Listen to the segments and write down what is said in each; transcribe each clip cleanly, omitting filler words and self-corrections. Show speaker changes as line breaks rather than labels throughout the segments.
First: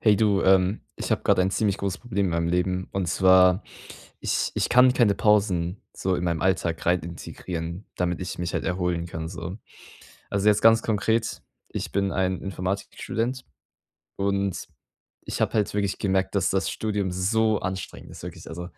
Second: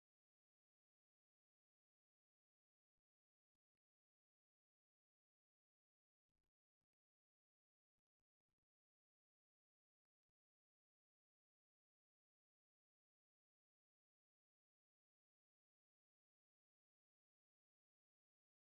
Hey du, ich habe gerade ein ziemlich großes Problem in meinem Leben. Und zwar, ich kann keine Pausen so in meinem Alltag rein integrieren, damit ich mich halt erholen kann. So. Also jetzt ganz konkret, ich bin ein Informatikstudent und ich habe halt wirklich gemerkt, dass das Studium so anstrengend ist, wirklich. Also,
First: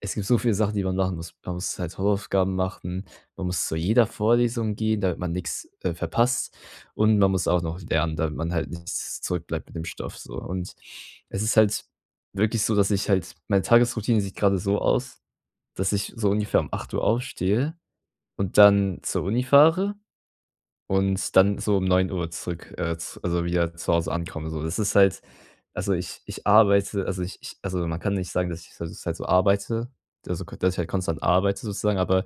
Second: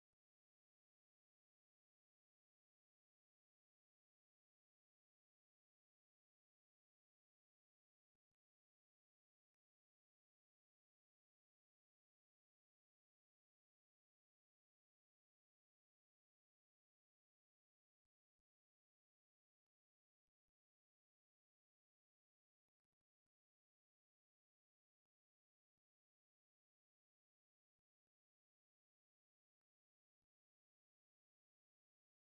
es gibt so viele Sachen, die man machen muss. Man muss halt Hausaufgaben machen, man muss zu jeder Vorlesung gehen, damit man nichts verpasst, und man muss auch noch lernen, damit man halt nicht zurückbleibt mit dem Stoff so. Und es ist halt wirklich so, dass ich halt meine Tagesroutine sieht gerade so aus, dass ich so ungefähr um acht Uhr aufstehe und dann zur Uni fahre und dann so um neun Uhr zurück, z also wieder zu Hause ankommen so. Das ist halt, also ich arbeite, also ich also, man kann nicht sagen, dass ich das halt so arbeite, also k dass ich halt konstant arbeite sozusagen, aber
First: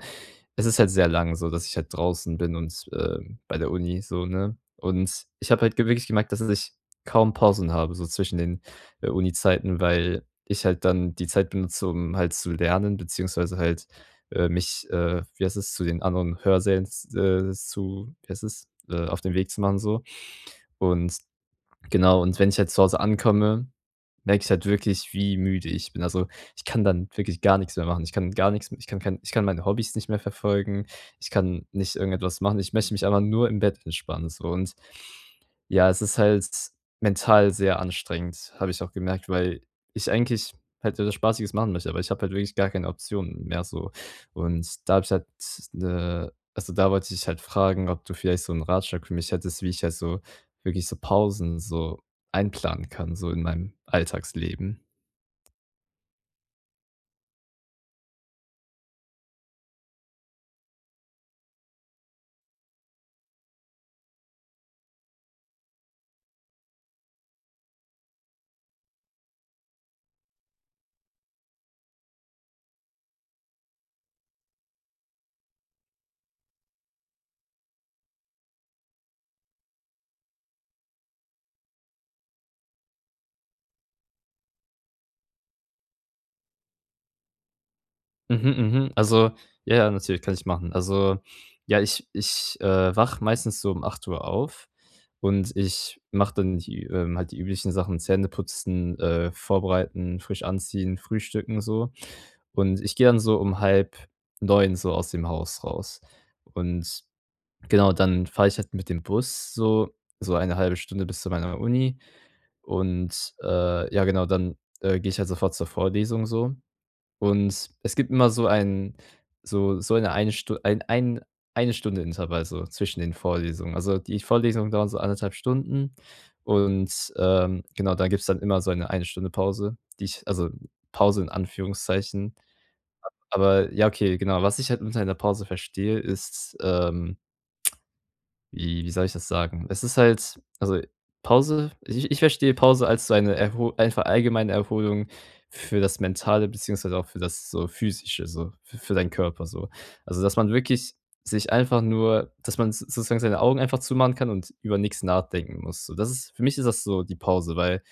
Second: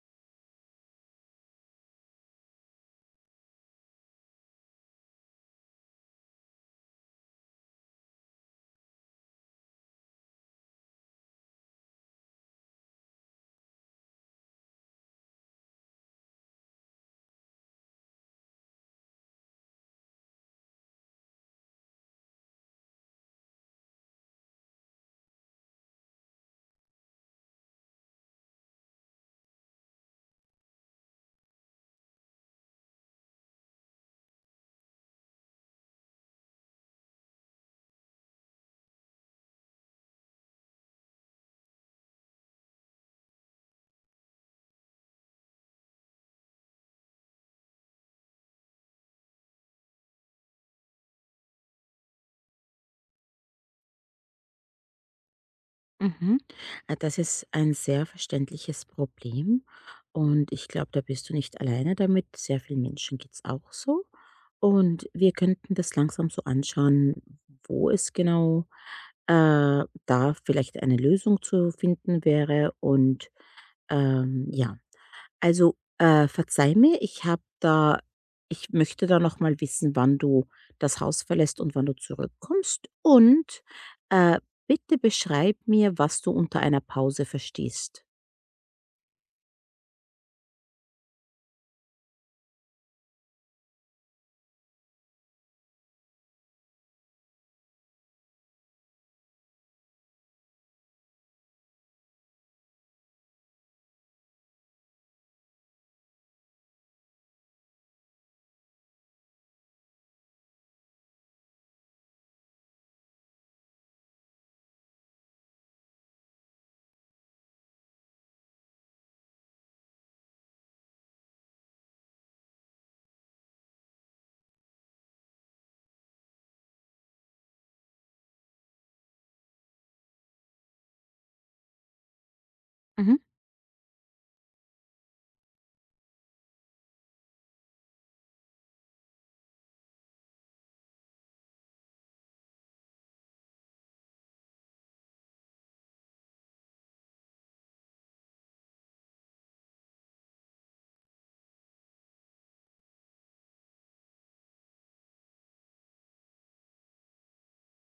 es ist halt sehr lang so, dass ich halt draußen bin und, bei der Uni so, ne? Und ich habe halt ge wirklich gemerkt, dass ich kaum Pausen habe, so zwischen den, Zeiten, weil ich halt dann die Zeit benutze, um halt zu lernen, beziehungsweise halt mich, wie heißt es, zu den anderen Hörsälen zu, wie heißt es, auf den Weg zu machen so. Und genau, und wenn ich jetzt zu Hause ankomme, merke ich halt wirklich, wie müde ich bin. Also, ich kann dann wirklich gar nichts mehr machen. Ich kann gar nichts ich kann kein ich kann meine Hobbys nicht mehr verfolgen. Ich kann nicht irgendetwas machen. Ich möchte mich einfach nur im Bett entspannen, so, und ja, es ist halt mental sehr anstrengend, habe ich auch gemerkt, weil ich eigentlich halt etwas Spaßiges machen möchte, aber ich habe halt wirklich gar keine Option mehr so. Und da habe ich halt da wollte ich halt fragen, ob du vielleicht so einen Ratschlag für mich hättest, wie ich halt so wirklich so Pausen so einplanen kann, so in meinem Alltagsleben.
Mhm. Das ist ein sehr verständliches Problem und ich glaube, da bist du nicht alleine damit. Sehr vielen Menschen geht es auch so. Und wir könnten das langsam so anschauen, wo es genau da vielleicht eine Lösung zu finden wäre. Und ja, also, verzeih mir, ich möchte da noch mal wissen, wann du das Haus verlässt und wann du zurückkommst und, äh, bitte beschreib mir, was du unter einer Pause verstehst.
Mhm, mhm. Also, ja, ja, natürlich kann ich machen. Also, ja, wache meistens so um acht Uhr auf, und ich mache dann die halt die üblichen Sachen: Zähneputzen, vorbereiten, frisch anziehen, frühstücken so. Und ich gehe dann so um halb neun so aus dem Haus raus. Und genau, dann fahre ich halt mit dem Bus so so eine halbe Stunde bis zu meiner Uni. Und, ja genau, dann, gehe ich halt sofort zur Vorlesung so. Und es gibt immer so so so eine eine Stu ein ein eine Stunde Intervall so zwischen den Vorlesungen. Also, die Vorlesungen dauern so anderthalb Stunden und, genau, da gibt's dann immer so eine Stunde Pause, die ich, also Pause in Anführungszeichen.
Mhm,
Aber ja, okay, genau. Was ich halt unter einer Pause verstehe, ist, ähm, wie soll ich das sagen? Es ist halt, also, Pause, ich verstehe Pause als so eine Erho einfach allgemeine Erholung für das Mentale, beziehungsweise auch für das so Physische, so für deinen Körper so. Also, dass man wirklich sich einfach nur dass man so sozusagen seine Augen einfach zumachen kann und über nichts nachdenken muss. So, das ist, für mich ist das so die Pause, weil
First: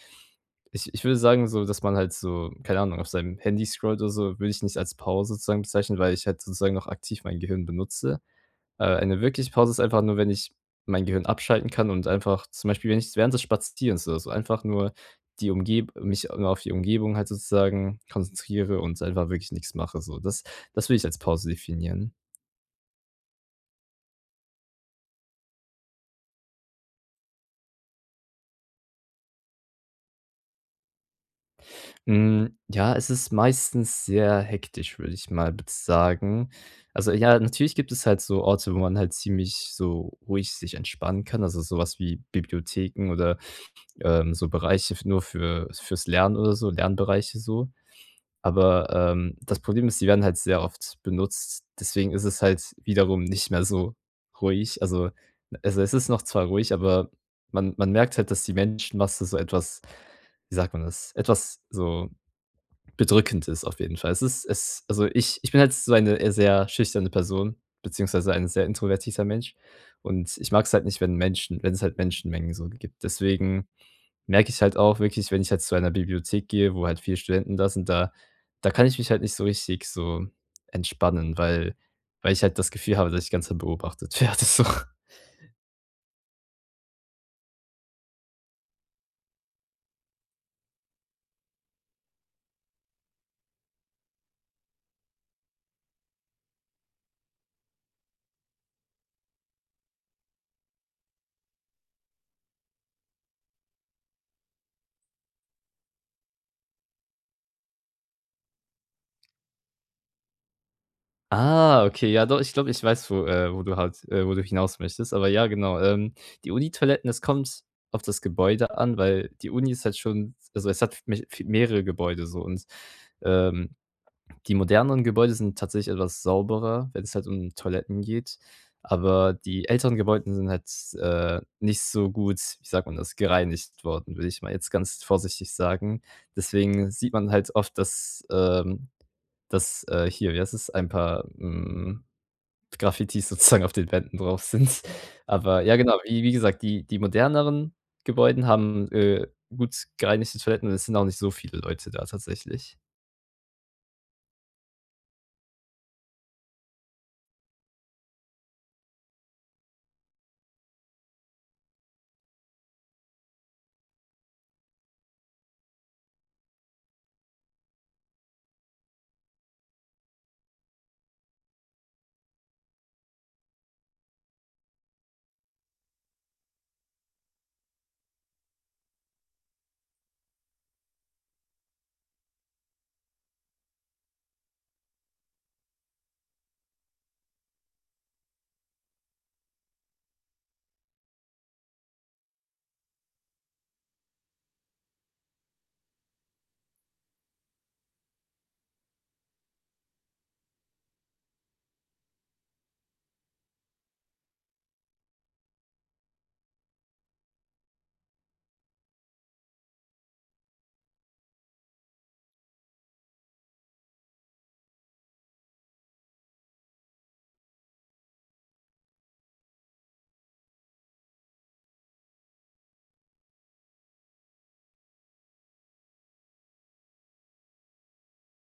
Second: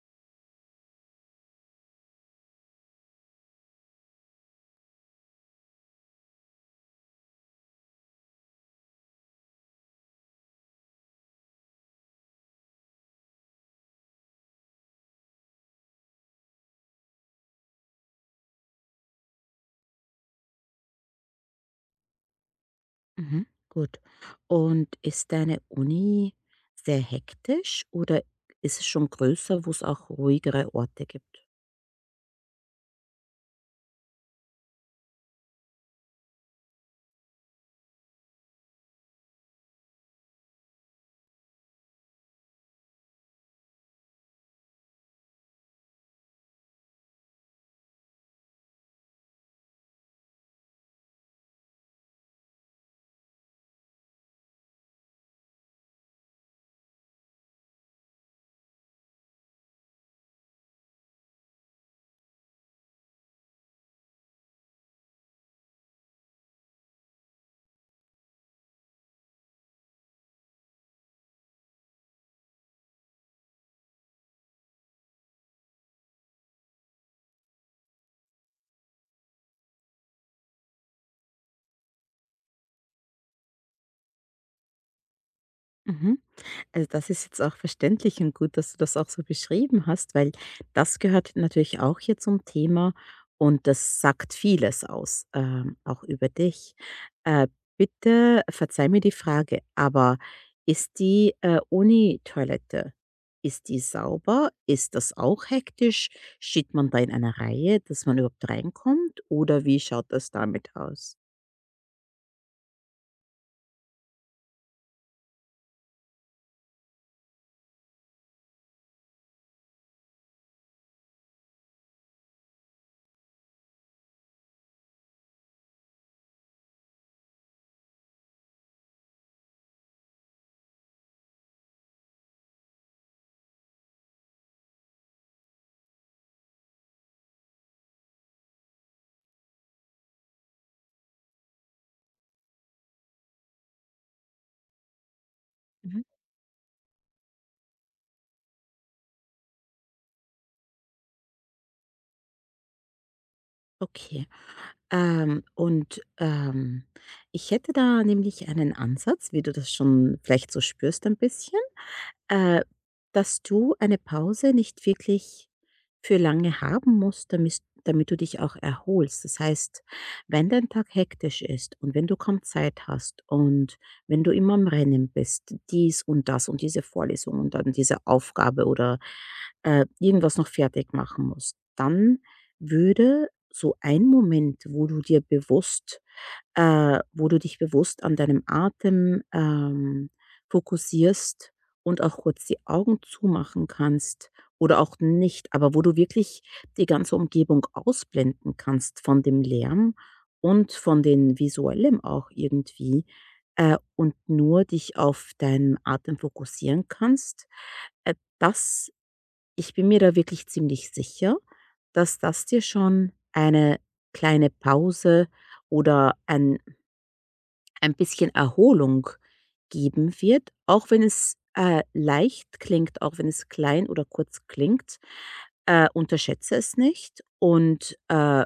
ich würde sagen so, dass man halt so, keine Ahnung, auf seinem Handy scrollt oder so, würde ich nicht als Pause sozusagen bezeichnen, weil ich halt sozusagen noch aktiv mein Gehirn benutze. Eine wirkliche Pause ist einfach nur, wenn ich mein Gehirn abschalten kann und einfach, zum Beispiel, wenn ich während des Spazierens oder so einfach nur die Umgeb mich nur auf die Umgebung halt sozusagen konzentriere und einfach wirklich nichts mache so. Das würde ich als Pause definieren.
mhm. Gut. Und ist deine Uni sehr hektisch oder ist es schon größer, wo es auch ruhigere Orte gibt?
Hm, ja, es ist meistens sehr hektisch, würde ich mal sagen. Also, ja, natürlich gibt es halt so Orte, wo man halt ziemlich so ruhig sich entspannen kann, also sowas wie Bibliotheken oder, so Bereiche f nur fürs Lernen oder so, Lernbereiche so. Aber, das Problem ist, die werden halt sehr oft benutzt. Deswegen ist es halt wiederum nicht mehr so ruhig. Also, es ist noch zwar ruhig, aber man merkt halt, dass die Menschenmasse so etwas, wie sagt man das, etwas so bedrückend ist auf jeden Fall. Es ist es also, ich bin halt so eine eher sehr schüchterne Person, beziehungsweise ein sehr introvertierter Mensch, und ich mag es halt nicht, wenn Menschen wenn es halt Menschenmengen so gibt. Deswegen merke ich halt auch wirklich, wenn ich halt zu einer Bibliothek gehe, wo halt viele Studenten da sind, da kann ich mich halt nicht so richtig so entspannen, weil ich halt das Gefühl habe, dass ich ganze beobachtet werde so.
Mhm. Also, das ist jetzt auch verständlich und gut, dass du das auch so beschrieben hast, weil das gehört natürlich auch hier zum Thema und das sagt vieles aus, auch über dich. Äh, bitte verzeih mir die Frage, aber ist die, Uni-Toilette, ist die sauber? Ist das auch hektisch? Steht man da in einer Reihe, dass man überhaupt reinkommt oder wie schaut das damit aus?
Ah, okay, ja doch, ich glaube, ich weiß, wo, wo du halt, wo du hinaus möchtest. Aber ja, genau, die toiletten, das kommt auf das Gebäude an, weil die Uni ist halt schon, also, es hat me v mehrere Gebäude so, und, ähm, die moderneren Gebäude sind tatsächlich etwas sauberer, wenn es halt um Toiletten geht. Aber die älteren Gebäude sind halt, nicht so gut, wie sagt man das, gereinigt worden, würde ich mal jetzt ganz vorsichtig sagen. Deswegen sieht man halt oft, dass, dass, hier, wie heißt es, ein paar, Graffitis sozusagen auf den Wänden drauf sind. Aber ja, genau, wie gesagt, die moderneren Gebäuden haben, gut gereinigte Toiletten, und es sind auch nicht so viele Leute da tatsächlich.
Okay. Und, ich hätte da nämlich einen Ansatz, wie du das schon vielleicht so spürst ein bisschen. Äh, dass du eine Pause nicht wirklich für lange haben musst, damis damit du dich auch erholst. Das heißt, wenn dein Tag hektisch ist und wenn du kaum Zeit hast und wenn du immer am Rennen bist, dies und das und diese Vorlesung und dann diese Aufgabe oder, irgendwas noch fertig machen musst, dann würde so ein Moment, wo du dich bewusst an deinem Atem, fokussierst und auch kurz die Augen zumachen kannst oder auch nicht, aber wo du wirklich die ganze Umgebung ausblenden kannst von dem Lärm und von den visuellen auch irgendwie, und nur dich auf deinen Atem fokussieren kannst. Das ich bin mir da wirklich ziemlich sicher, dass das dir schon eine kleine Pause oder ein bisschen Erholung geben wird, auch wenn es, leicht klingt, auch wenn es klein oder kurz klingt. Unterschätze es nicht und,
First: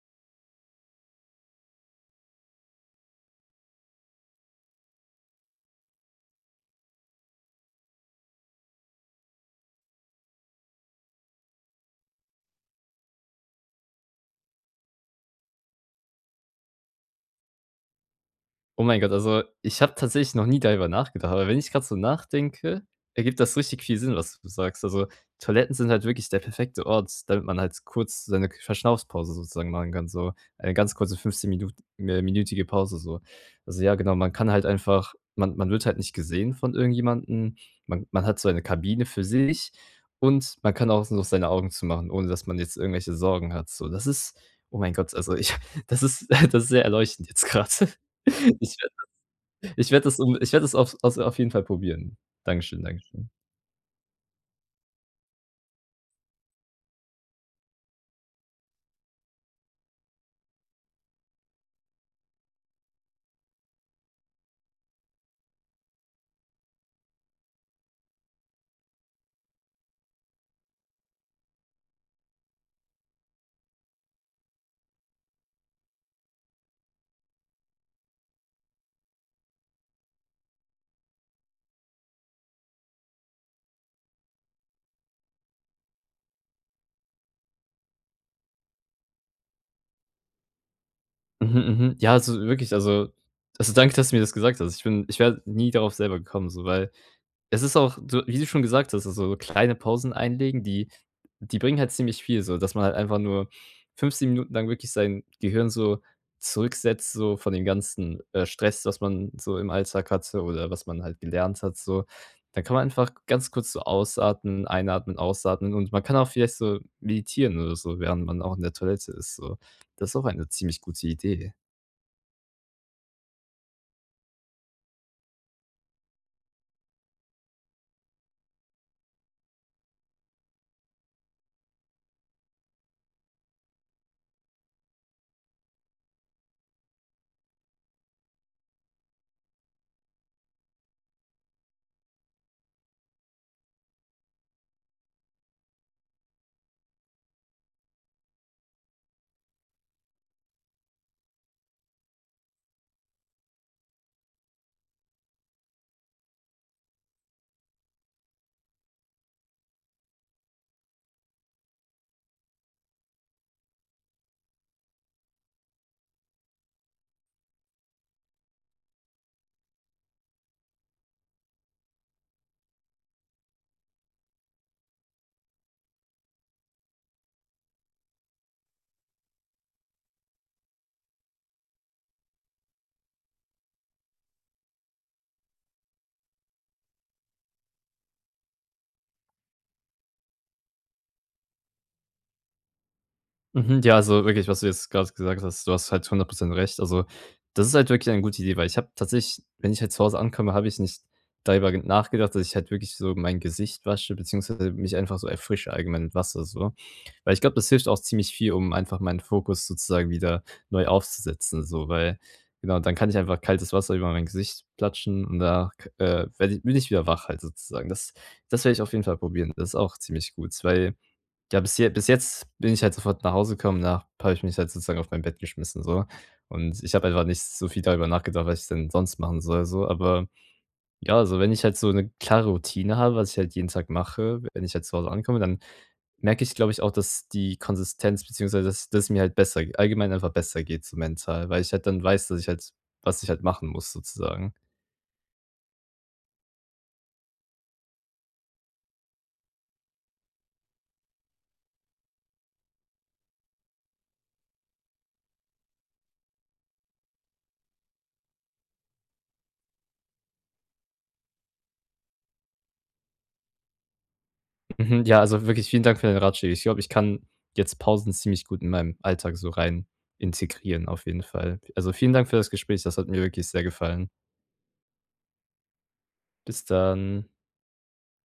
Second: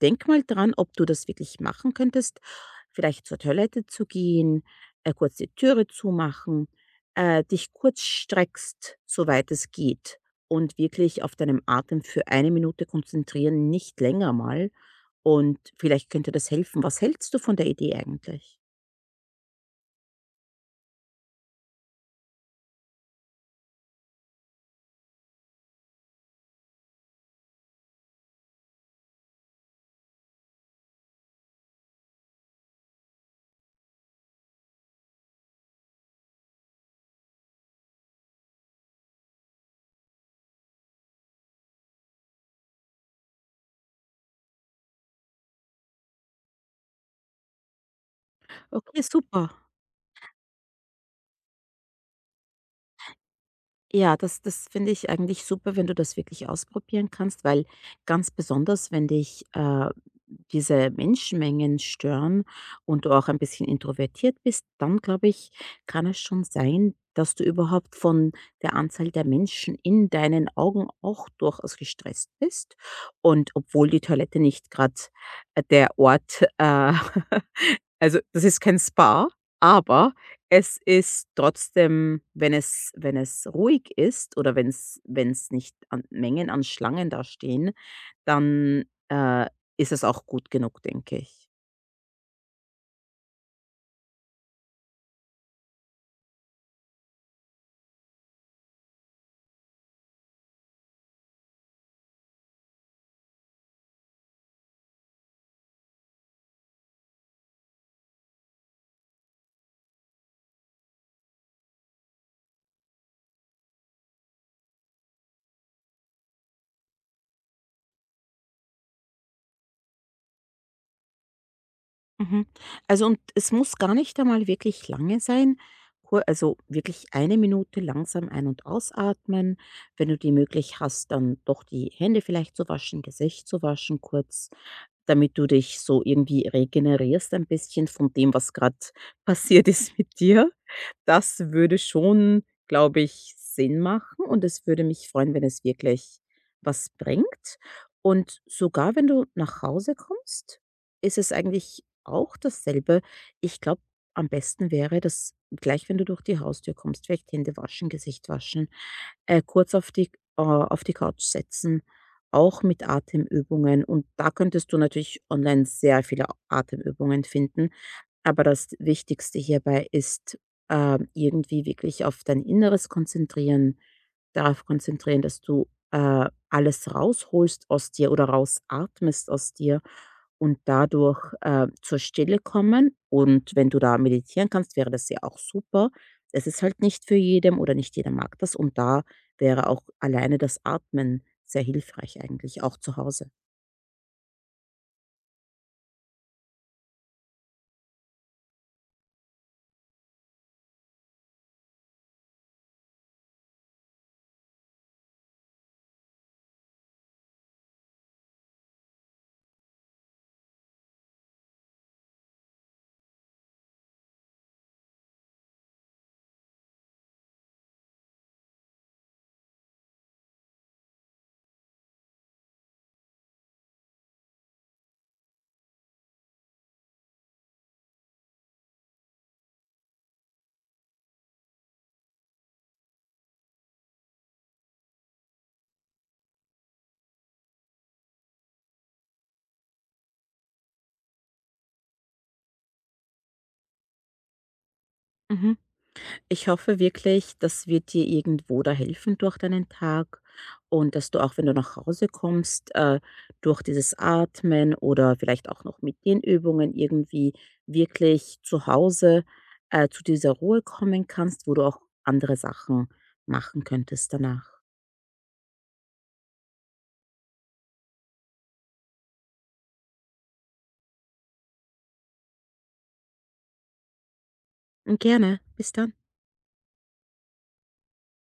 denke mal dran, ob du das wirklich machen könntest, vielleicht zur Toilette zu gehen, kurz die Türe zumachen, dich kurz streckst, soweit es geht und wirklich auf deinem Atem für eine Minute konzentrieren, nicht länger mal und vielleicht könnte das helfen. Was hältst du von der Idee eigentlich?
Oh mein Gott, also ich habe tatsächlich noch nie darüber nachgedacht, aber wenn ich gerade so nachdenke, ergibt das richtig viel Sinn, was du sagst. Also, Toiletten sind halt wirklich der perfekte Ort, damit man halt kurz seine K Verschnaufspause sozusagen machen kann, so eine ganz kurze 15 Minut äh, minütige Pause so. Also ja, genau, man kann halt einfach man wird halt nicht gesehen von irgendjemandem. Man hat so eine Kabine für sich, und man kann auch noch seine Augen zumachen, ohne dass man jetzt irgendwelche Sorgen hat so. Das ist, oh mein Gott, also ich das ist das ist sehr erleuchtend jetzt gerade. Ich
Okay,
werde
super.
Ich werde das auf jeden Fall probieren. Dankeschön, Dankeschön.
Ja, das finde ich eigentlich super, wenn du das wirklich ausprobieren kannst, weil ganz besonders, wenn dich, diese Menschenmengen stören und du auch ein bisschen introvertiert bist, dann glaube ich, kann es schon sein, dass du überhaupt von der Anzahl der Menschen in deinen Augen auch durchaus gestresst bist. Und obwohl die Toilette nicht gerade der Ort, Also, das ist kein Spa, aber es ist trotzdem, wenn es ruhig ist oder wenn es nicht an Mengen an Schlangen da stehen, dann, äh, ist es auch gut genug, denke ich.
Mhm, mhm. Ja, also wirklich, also danke, dass du mir das gesagt hast. Ich wäre nie darauf selber gekommen so, weil es ist auch so, wie du schon gesagt hast, also, so kleine Pausen einlegen, die bringen halt ziemlich viel so, dass man halt einfach nur 15 Minuten lang wirklich sein Gehirn so zurücksetzt, so von dem ganzen, Stress, was man so im Alltag hatte oder was man halt gelernt hat so. Dann kann man einfach ganz kurz so ausatmen, einatmen, ausatmen, und man kann auch vielleicht so meditieren oder so, während man auch in der Toilette ist so. Das ist auch eine ziemlich gute Idee.
Mhm. Also, und es muss gar nicht einmal wirklich lange sein. Kur also, wirklich eine Minute langsam ein und ausatmen. Wenn du die möglich hast, dann doch die Hände vielleicht zu waschen, Gesicht zu waschen kurz, damit du dich so irgendwie regenerierst ein bisschen von dem, was gerade passiert ist mit dir. Das würde schon, glaube ich, Sinn machen und es würde mich freuen, wenn es wirklich was bringt. Und sogar wenn du nach Hause kommst, ist es eigentlich auch dasselbe. Ich glaube, am besten wäre das gleich, wenn du durch die Haustür kommst, vielleicht Hände waschen, Gesicht waschen, kurz auf die Couch setzen, auch mit Atemübungen. Und da könntest du natürlich online sehr viele Atemübungen finden. Aber das Wichtigste hierbei ist irgendwie wirklich auf dein Inneres konzentrieren, darauf konzentrieren, dass du, alles rausholst aus dir oder rausatmest aus dir und dadurch, zur Stille kommen. Und wenn du da meditieren kannst, wäre das ja auch super. Es ist halt nicht für jedem oder nicht jeder mag das und da wäre auch alleine das Atmen sehr hilfreich eigentlich, auch zu Hause.
Mhm, ja, also wirklich, was du jetzt gerade gesagt hast, du hast halt 100% recht. Also, das ist halt wirklich eine gute Idee, weil ich habe tatsächlich, wenn ich halt zu Hause ankomme, habe ich nicht darüber ge nachgedacht, dass ich halt wirklich so mein Gesicht wasche, beziehungsweise mich einfach so erfrische allgemein mit Wasser so. Weil ich glaube, das hilft auch ziemlich viel, um einfach meinen Fokus sozusagen wieder neu aufzusetzen so, weil genau, dann kann ich einfach kaltes Wasser über mein Gesicht platschen, und da, werde ich bin ich wieder wach halt sozusagen. Das werde ich auf jeden Fall probieren. Das ist auch ziemlich gut, weil ja, bis jetzt bin ich halt sofort nach Hause gekommen, da habe ich mich halt sozusagen auf mein Bett geschmissen so. Und ich habe einfach nicht so viel darüber nachgedacht, was ich denn sonst machen soll so. Aber ja, also wenn ich halt so eine klare Routine habe, was ich halt jeden Tag mache, wenn ich halt zu Hause ankomme, dann merke ich, glaube ich, auch, dass die Konsistenz, beziehungsweise dass es mir halt besser allgemein einfach besser geht so mental, weil ich halt dann weiß, dass ich halt, was ich halt machen muss sozusagen.
Mhm. Ich hoffe wirklich, das wird dir irgendwo da helfen durch deinen Tag und dass du auch, wenn du nach Hause kommst, durch dieses Atmen oder vielleicht auch noch mit den Übungen irgendwie wirklich zu Hause zu dieser Ruhe kommen kannst, wo du auch andere Sachen machen könntest danach.
Mhm, ja, also wirklich vielen Dank für den Ratschlag. Ich glaube, ich kann jetzt Pausen ziemlich gut in meinem Alltag so rein integrieren auf jeden Fall. Also, vielen Dank für das Gespräch. Das hat mir wirklich sehr gefallen.
Und gerne, bis dann.
Bis dann.